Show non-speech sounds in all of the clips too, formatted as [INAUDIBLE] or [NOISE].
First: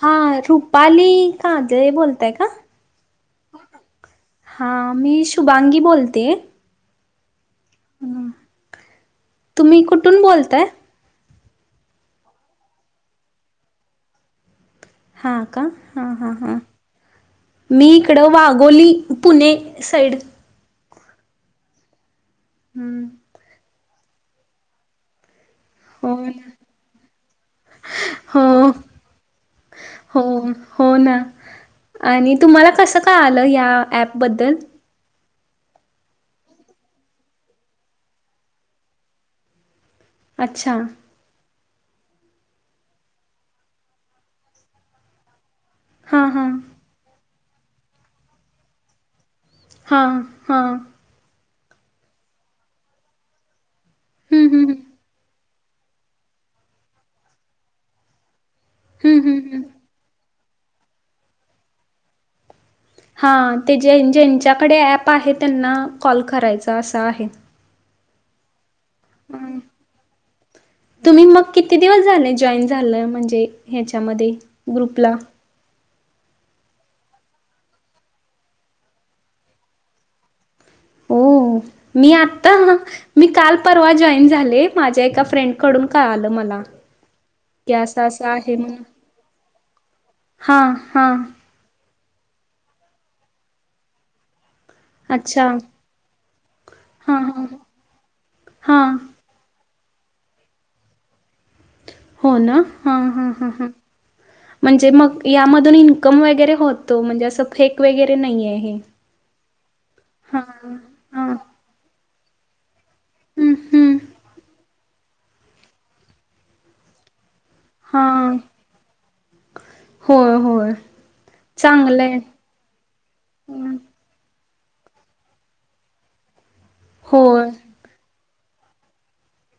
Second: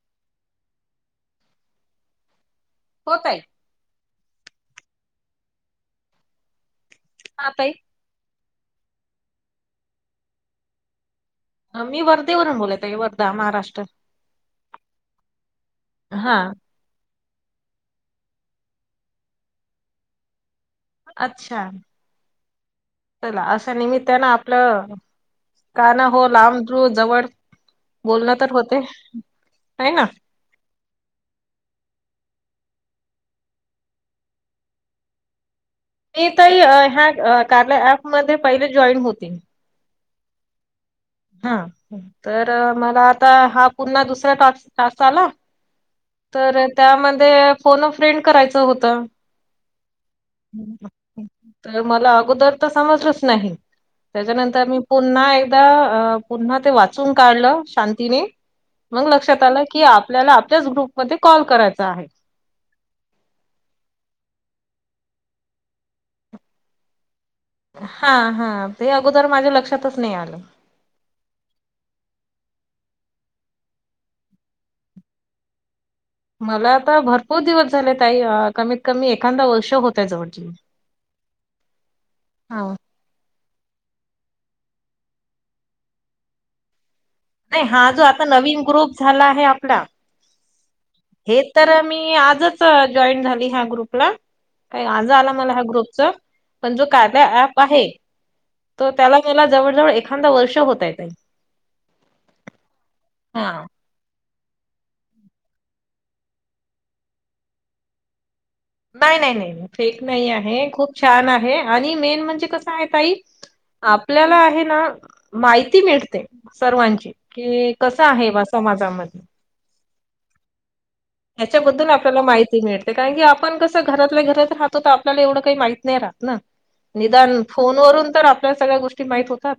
हा रुपाली कादळे बोलताय का? हो ताई. हा मी शुभांगी बोलते. हा ताई. तुम्ही कुठून बोलताय? मी वर्धेवरून बोलत आहे, वर्धा महाराष्ट्र. हा का हा हा हा. मी इकडं वाघोली पुणे साइड. अच्छा. हम्म. चला अशा निमित्तानं आपलं गाणं हो लांब रू जवळ [UNINTELLIGIBLE] बोलणं तर हो होतय तयना. होना आणि तुम्हाला कसं काय आलं ह्या ऍपबद्दल? मी तई अ ह्या अ कार्ल्या ॲपमध्ये पहिले जॉईन होते. अच्छां. हां तर मला आता हा पुन्हा दुसरा टास टास आला. हां हां तर त्यामध्ये फोनअ फ्रेंड करायचं होत‌. हां हां. तर मला अगोदरतर समजलच नाही हम्म त्याच्यानंतर हम्म मी पुन्हा एकदा. अं पुन्हा ते वाचून काढलं शांतीने मंग हम्म हम्म लक्षात हम्म आलं की, आपल्याला. त्याच ग्रुपमध्ये कॉल करायचा आहे. हां ते जें जेंच्याकडे ॲप आहे, त्यांना कॉल करायचा असं आहे. हां हां. तुम्ही मग किती दिवस झाले जॉईन झालंय म म्हंजे ह्याच्यामध्ये ग्रुपला? मला आता भरपूर दिवस झाले ताई‌ अ कमीत कमी एखांद वर्ष होतंय जवळ ज ओ मी आत्ता मी काल परवा जॉईन झाले माझ्या एका फ्रेंड कडून कळाल मला. नाही की हाजो असं आता असं आहे नवीन म्हणून ग्रुप झाला आहे आपला हां हां हेतर मी आजच जॉईन झाली ह्या ग्रुपला. काय आज आला अच्छा मला ह्या ग्रुपचा पण जो हां कार्या हां ॲप आहे त हां त्याला मला जवळजवळ एखांद वर्ष होतय ताई. हो ना हां हां हां हा हां. म्हंजे मग यामधून इन्कम वगैरे होतो म्हंजे असं फेक वेगैरे नाहीये. नाही नाही नाही फेक नाही आहे खूप छान हां आहे आणि मेन म्हणजे कस साय ताई हं हं आपल्याला आहेना माहिती मिळते सर्वांची. किइ कस आहे हां वा समाजामध् होय होय. त्याच्याबद्दल चांगलं आहे आपल्याला माहिती मिळते कारण की आपण हं, कसं घरातल्या घरात. राहतो तर आपल्या एवढं काइ माहित नई राहतना निदान होय फोनवरून तर आप पल्या सगळ्या गोष्टी माहित होतात.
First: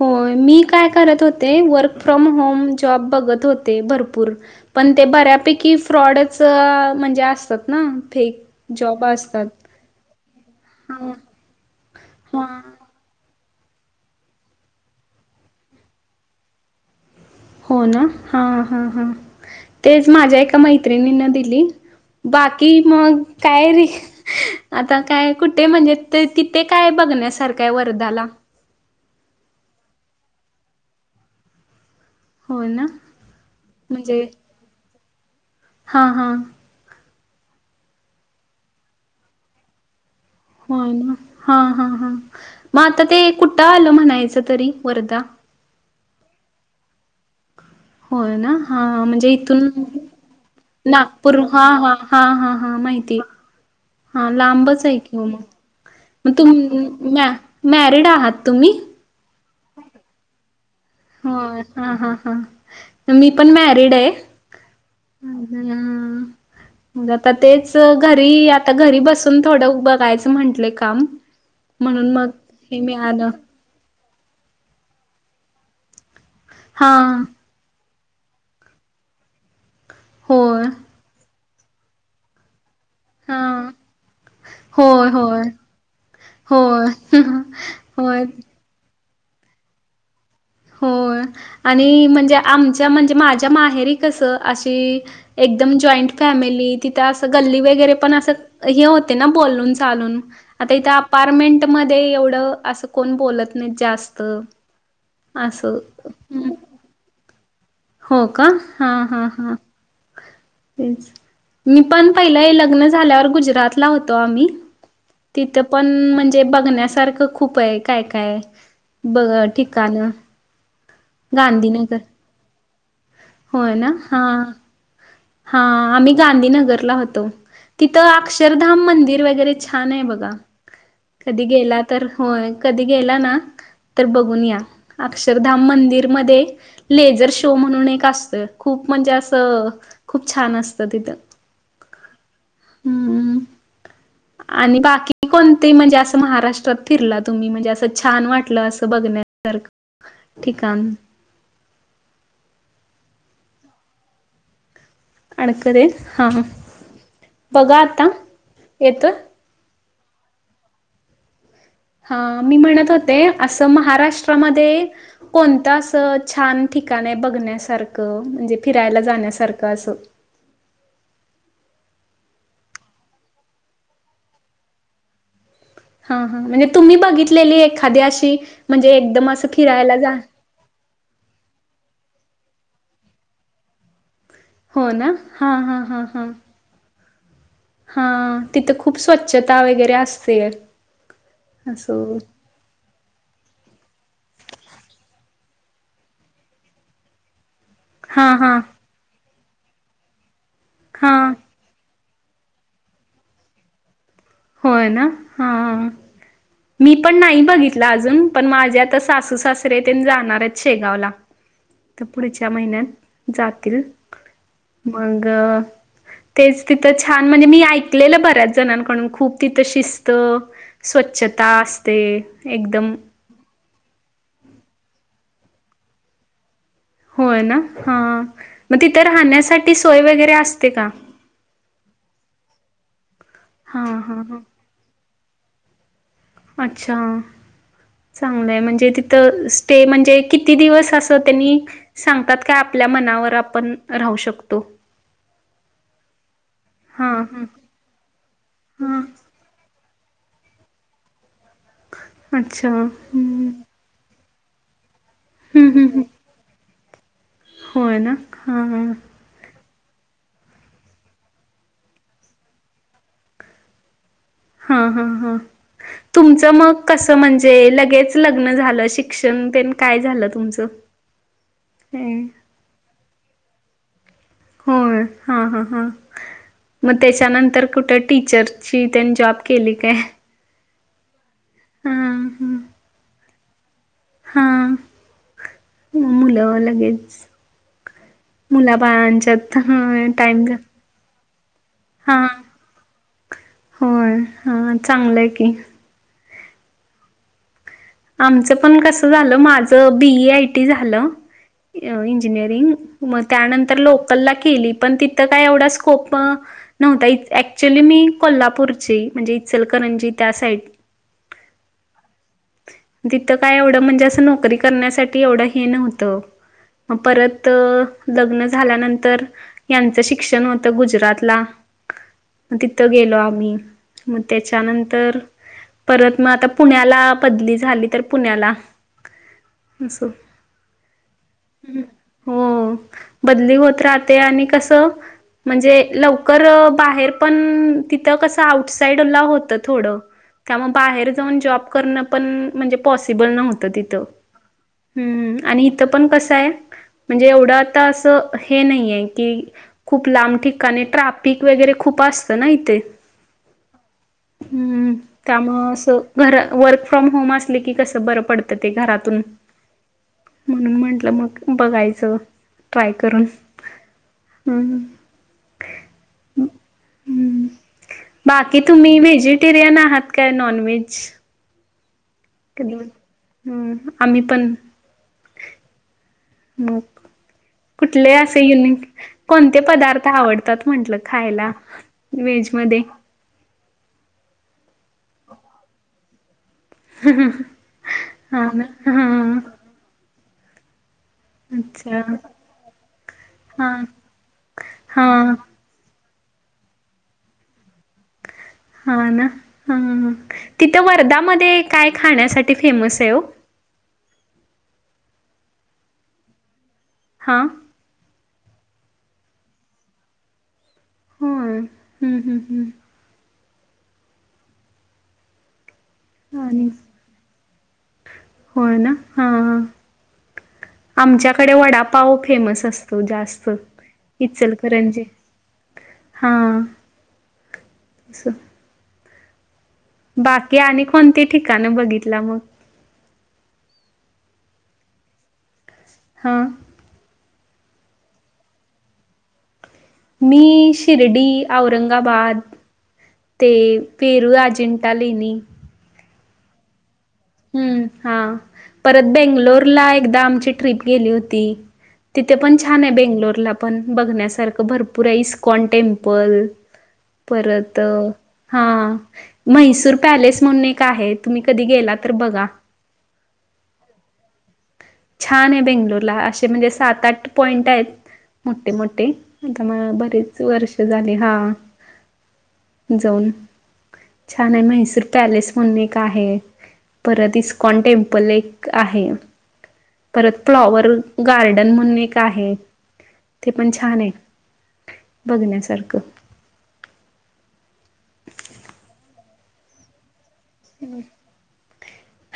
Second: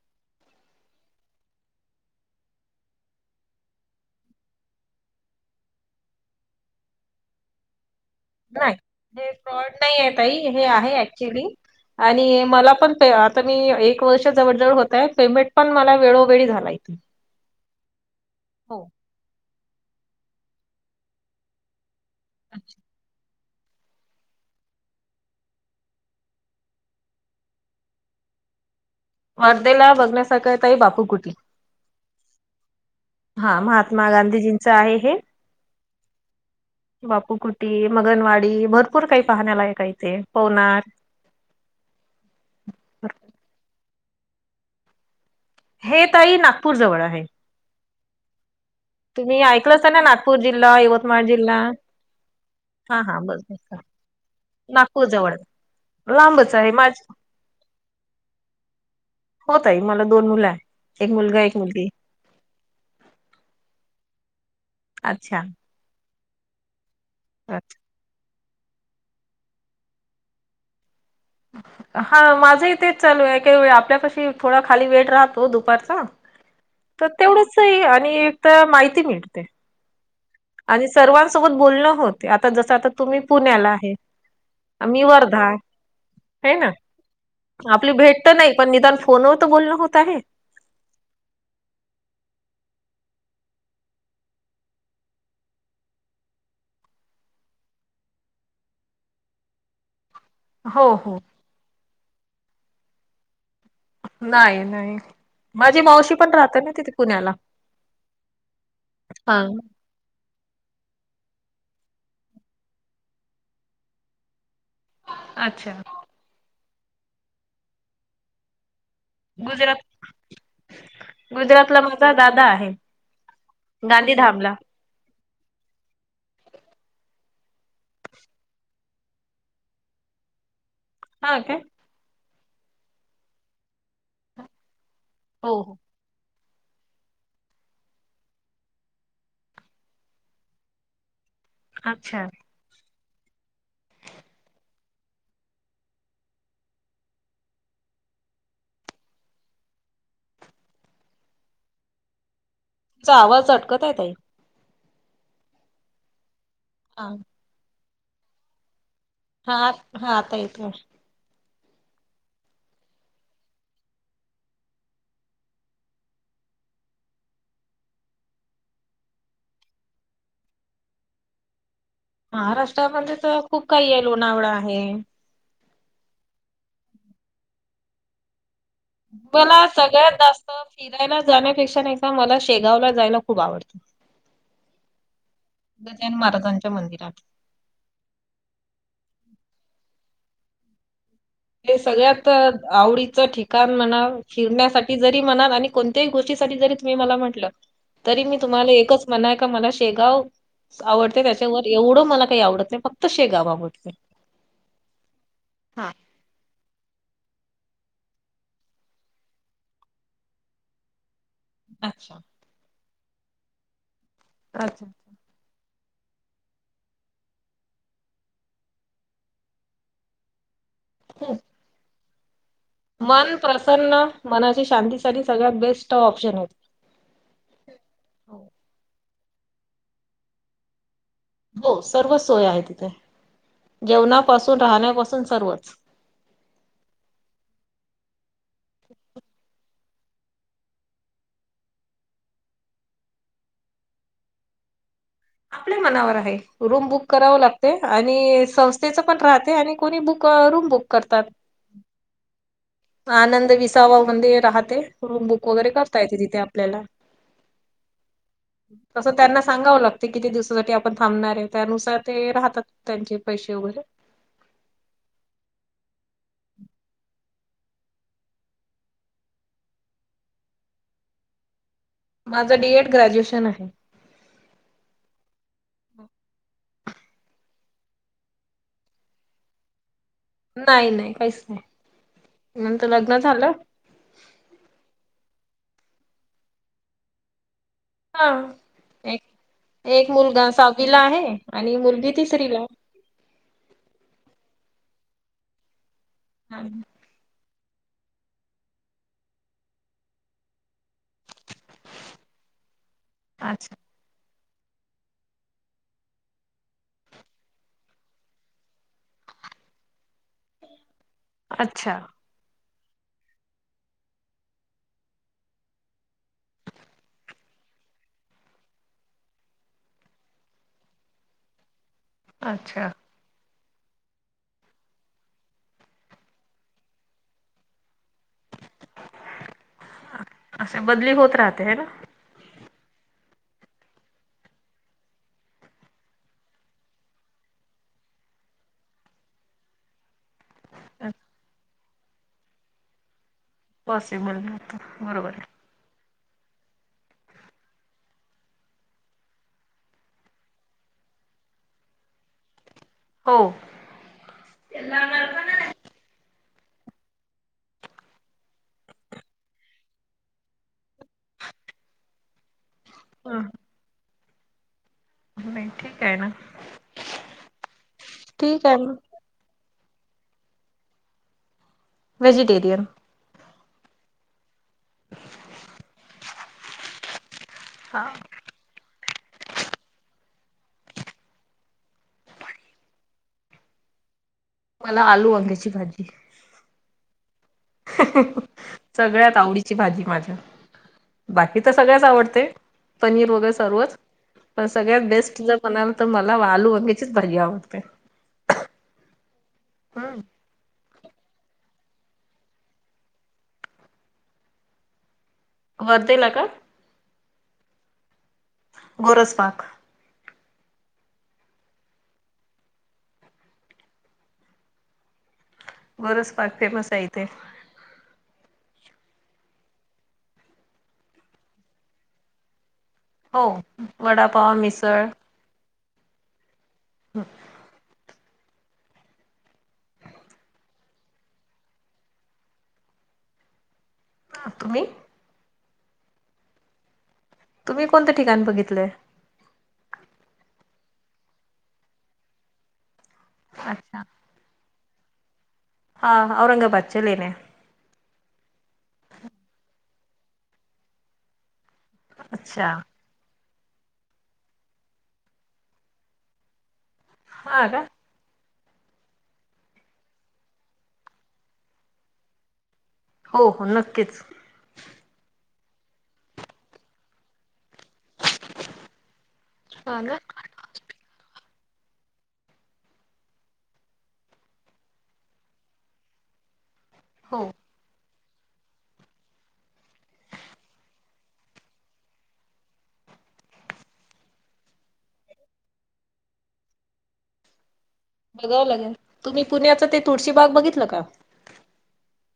होय मी काय करत होते वर्क फ्रॉम होम जॉब बघत होते भरपूर. पनते बऱ्यापैकी फ्रॉडच अं म्हंजे असतातना. नाई हे फ्रॉड नाईये ताई हे आहे हां, ऍक्च्युली. आनी हां. मला पनते आत त मी एक वर्ष जवळ जवळ होत आहे पेमेंट पण मला वेळोवेळी झाला इथे होना हां हो हां हां तेच माझ्या एका मैत्रिणी न दिली. बाकी मग कायरी आता काय कुठे म्हंजे ते तिथे काय बघण्यासारखाय वरदाला? वर्देला बघण्यासारखं तई बापूकुटी. होयना? हां महात्मा गांधीजींचं आहे हे. हां हां. बापूकुटी, मगनवाडी भरपूर काही पाहण्या लायक आहे इथे. पवनार. होयना हां हां हां म आताते कुट्ट आलं म्हणाय चतरी वरदा? हे ताई नागपूर जवळ आहे. होयना? हां म्हंजे तुम्ही इथून ऐकलंच ना नागपूर जिल्हा, यवतमाळ नागपूर जिल्हा हां हां हांहांहां हा हा माहितीये. [UNINTELLIGIBLE] लांबचाय नागपूर किओ जवळ म म लांबच आहे माझ तुम्ह मॅ मॅरिड आहात तुम्ही? होय ताई मला दोन मुलं आहे. एक हो मुलगा, एक मुलगी हा हा हा मी पण मॅरिड ये. अच्छा. अ.... आता तेच घरी आता घरी बसून थोडं बघायचं म्हटलंय काम. म्हणून हा मग माझंही हे तेच चालू मिळालं आहे काही व आपल्याप- थोडं खाली वेट राहतो दुपारचा हा तर तेवढं आणि एक तर माहिती मिळते. होय आणि सर्वांसोबत बोलणं होते आता जसं आता- तुम्ही हा पुण्याला आहे. आ.. मी होय होय वर्धा. हे ना होय आपली भेट होय तर नाही पण निदान फोनवर तर बोलणं होत आहे. हो, आणि म्हणजे आमच्या म्हणजे माझ्या माहेरी कसं अशी एकदम जॉईंट फॅमिली. तिथं असं गल्ली वगैरे पण... असं हे होते ना, बोलून चालून आता इथे हो हो. अपार्टमेंट मध्ये एवढं असं कोण बोलत नाही जास्त. नाही नाही असं. माझी मावशी पण हं. राहते ना तिथे पुण्याला. हो का? हा हा हा! ते मी पण... पहिलं लग्न झाल्यावर गुजरातला होतो आम्ही. तिथं अच्छा. पण म्हणजे बघण्यासारखं खूप आहे! काय काय. बघ गुजरात ठीकाण गुजरातला माझा दादा आहे. होय ना! हा, गांधीधामला. हा आम्ही गांधीनगरला होतो. तिथं अक्षरधाम मंदिर वगैरे छान आहे बघा! हा कधी काय? गेला तर.... होय, कधी गेला ना तर बघून या. हो अक्षरधाम हो. मंदिरमध्ये लेझर शो म्हणून एक असतोय खूप म्हणजे असं खूप छान असतं तिथं. अच्छा! हम्मम् आणि बाकी कोणते म्हणजे असं महाराष्ट्रात फिरला तुम्ही? म्हणजे असं छान वाटलं, अस बघ- स ठिकाण तुमचा आवाज अटकत आहे तई. अडखर हा हा हा आता येतो हा, हा आता येतोय. हा! मी म्हणत होते असं महाराष्ट्रामध्ये कोणत असं छान- ठिकाण बघण्यासारखं म्हणजे फिरायला जाण्यासारखं असं? [UNINTELLIGIBLE] महाराष्ट्रामध्ये तर खूप काही आहे लोणावळा आहे. हा, हा! म्हणजे तुम्ही बघितलेली एखादी अशी म्हणजे एकदम असं मला फिरायला सगळ्यात जा- जास्त फिरायला जाण्यापेक्षा, नाही का.... मला शेगावला जायला खूप आवडतं. हो ना हा हा ग हा जैन हा महाराजांच्या मंदिरात. हा तिथं खूप स्वच्छता वगैरे असते. हे असं सगळ्यात आवडीचं ठिकाण म्हणा फिरण्यासाठी जरी म्हणा आणि- कोणत्याही गोष्टीसाठी‌ जरी तुम्ही मला म्हटलं, तरी हा मी हा तुम्हाला एकच म्हणाय का मला शेगाव- हा आवडते त्याच्यावर एवढं मला काही आवडत नाही फक्त शेगाव आवडते. होय ना! हा, हा.. मी पण नाही बघितलं अजून पण माझे आता सासू सासरे ते जाणार आहेत शेगावला. तर अच्छा पुढेच्या महिन्यात जातील. अच्छा मग- तेच तिथं छान म्हणजे मी ऐकलेलं बऱ्याच जणांकडून खूप तिथं शिस्त- हं. स्वच्छता असते. एकदम मन प्रसन्न मनाची शांतीसाठी सगळ्यात बेस्ट ऑप्शन होय ना हा हो मग तिथं राहण्यासाठी सोय वगैरे असते का हो सर्व सोय आहे तिथे हां हां हां जेवणापासून राहण्यापासून सर्वच अच्छा चांगलंय म्हणजे तिथं स्टे म्हणजे किती दिवस असं त्यांनी सांगतात का आपल्या मनावर आपण राहू शकतो ह आपल्या मनावर आहे रूम बुक कराव हां लागते आणि संस्थेच हां पण राहते आणि बुक करतात अच्छा आनंद विसावा म्ह राहते रूम बुक वगैरे हं, हं, करता हं. येते तिथे आपल्याला होय ना हां हां तसं त्यांना सांगाव लाग ते किती दिवसासाठी आपण थांबणार आहे त्यानुसार ते राहतात त्यांचे पैसे वगैरे हा ह तुमच म क म्हण जे लगेच लग्न झा शिक्षण प काय झालं तुमच माझं डीएड ग्रॅज्युएशन आहे होय हा-हा-हा, मग त्याच्यानंतर कुठे टीचरची त्यानी जॉब केली काय? नाही-नाही काहीच नाही, हा हा [INAUDIBLE] नंतर लग्न झालं हा मुलं लगेच हा एक मुलाबाळंच्यात एक टाइम मुलगा का सहावीला आहे आणि मुलगी तिसरी ला [INAUDIBLE] होय हा चांगलंय की, हा, आमचं पण कस झालं माझ बी. ए. आय. टी. झालं. इंजिनियरिंग अच्छा त्यानंतर लोकल ला ली पण तिथ काय एवढा स्कोप नव्ह ऍक्च्युली मी कोल्हापूर म्हणजे इचल कणंजीत, अच्छा, तिथं काय एवढं म्हणजे असं नोकरी करण्यासाठी एवढं हे नव्हतं मग परत लग्न झाल्यानंतर यांचं शिक्षण होतं गुजरातला म अच्छा तिथं गेलो आम्ही मग त्याच्यानंतर परत मग आता पुण्याला बदली झाली तर पुण्याला अस असे बदली होत राहते है ना हो बदली होत राहते आणि कस म्हणजे लवकर बाहेर पण तिथं कसं आउट साईडला होत थोडं त्यामुळे बाहेर जाऊन जॉब करणं पण म्हणजे पॉसिबल नव्हत तिथ् पॉसिबल नव्हतं बरोबर आहे आणि इथं पण कसं आहे म्हणजे एवढं आता असं हे नाहीये की खूप लांब ठिकाणी ट्राफिक वगैरे खूप खपत ना इथे् हो त्यामुळे असे घर वर्क फ्रॉम होम असले की कसं बरं पडत ते घरातून म्हणून म्हंटलं मग बघायचं ट्राय करून हा ह, नाही ठीक आहे ना हम्म बाकी ठीक आहे ना तुम्ही व्हेजिटेरियन आहात काय नॉन व्हेज वेजिटेरियन, हम्म आम्ही पण म हा कुठले असे युन कोणते पदार्थ आवडतात म्हंटलं खायला वेज मध्ये. [INAUDIBLE] मला आलू वंग्याची भाजी [UNINTELLIGIBLE] हा ना [UNINTELLIGIBLE] सगळ्यात हा आवडीची भाजी माझ्या. बाकी तर अच्छा सगळ्याच आवडते पनीर वगैरे हा सर्वच पण हा सगळ्यात बेस्ट जर म्हणाला तर मला आलू अंगेचीच भज्या आवड हा ना हा हम्म, तिथं वर्धामध्ये ते काय खाण्यासाठी फेमस आहे ओ वरदला का? हा, गोरज पाक हो हम्म-हम्म हम्, बोरस पार्क आणि फेमस आहे इथे होय ना हा आमच्याकडे वडा-पाव फेमस असत हो जास्त वडापाव इचल खणज मिसळ हा [UNINTELLIGIBLE] तसं, बाकी आणि कोणती ठिकाण बघितलं मग तुम्ही हा तुम्ही कोणतं ठिकाण बघितलंय मी शिर्डी औरंगाबाद ते अच्छा पेरूराजन तलिनी हा औरंगाबाद हम्म हा परत बेंगलोरला एकदा आमची ट्रिप गेली होती तिथे पण अच्छा छान आहे बेंगलोरला आपण बघण्यासारख भरपूर आहे इस्कॉन टेम्पल हा परत का हा म्हैसूर पॅलेस म्हणून एक आहे तुम्ही कधी गेला तर बघा हो हो नक्कीच छान आहे बेंगलोर ला अ असे म्हणजे सात आठ पॉईंट आहेत मोठे मोठे आता म हा ना बरेच वर्ष झाली हा जाऊन छान आहे म्हैसूर पॅलेस म्हणून एक आहे परत इ हो स्कॉन टेम्पल एक आहे परत फ्लॉवर गार्डन म्हणून एक आहे ते पण छान आहे बघण्यासारखं बघावं लागे्या तुम्ही पुण्याच ते तुळशी बाग बघितलं का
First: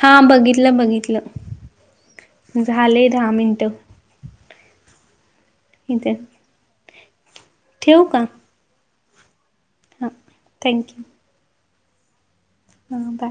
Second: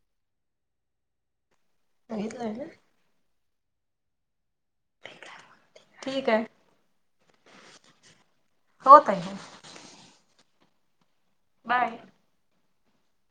हां बघितलं बघितलंय बघितलं ना झाले दहा मिनटं ठीक आहे ठेव का होत हा थँक्यू बाय हा का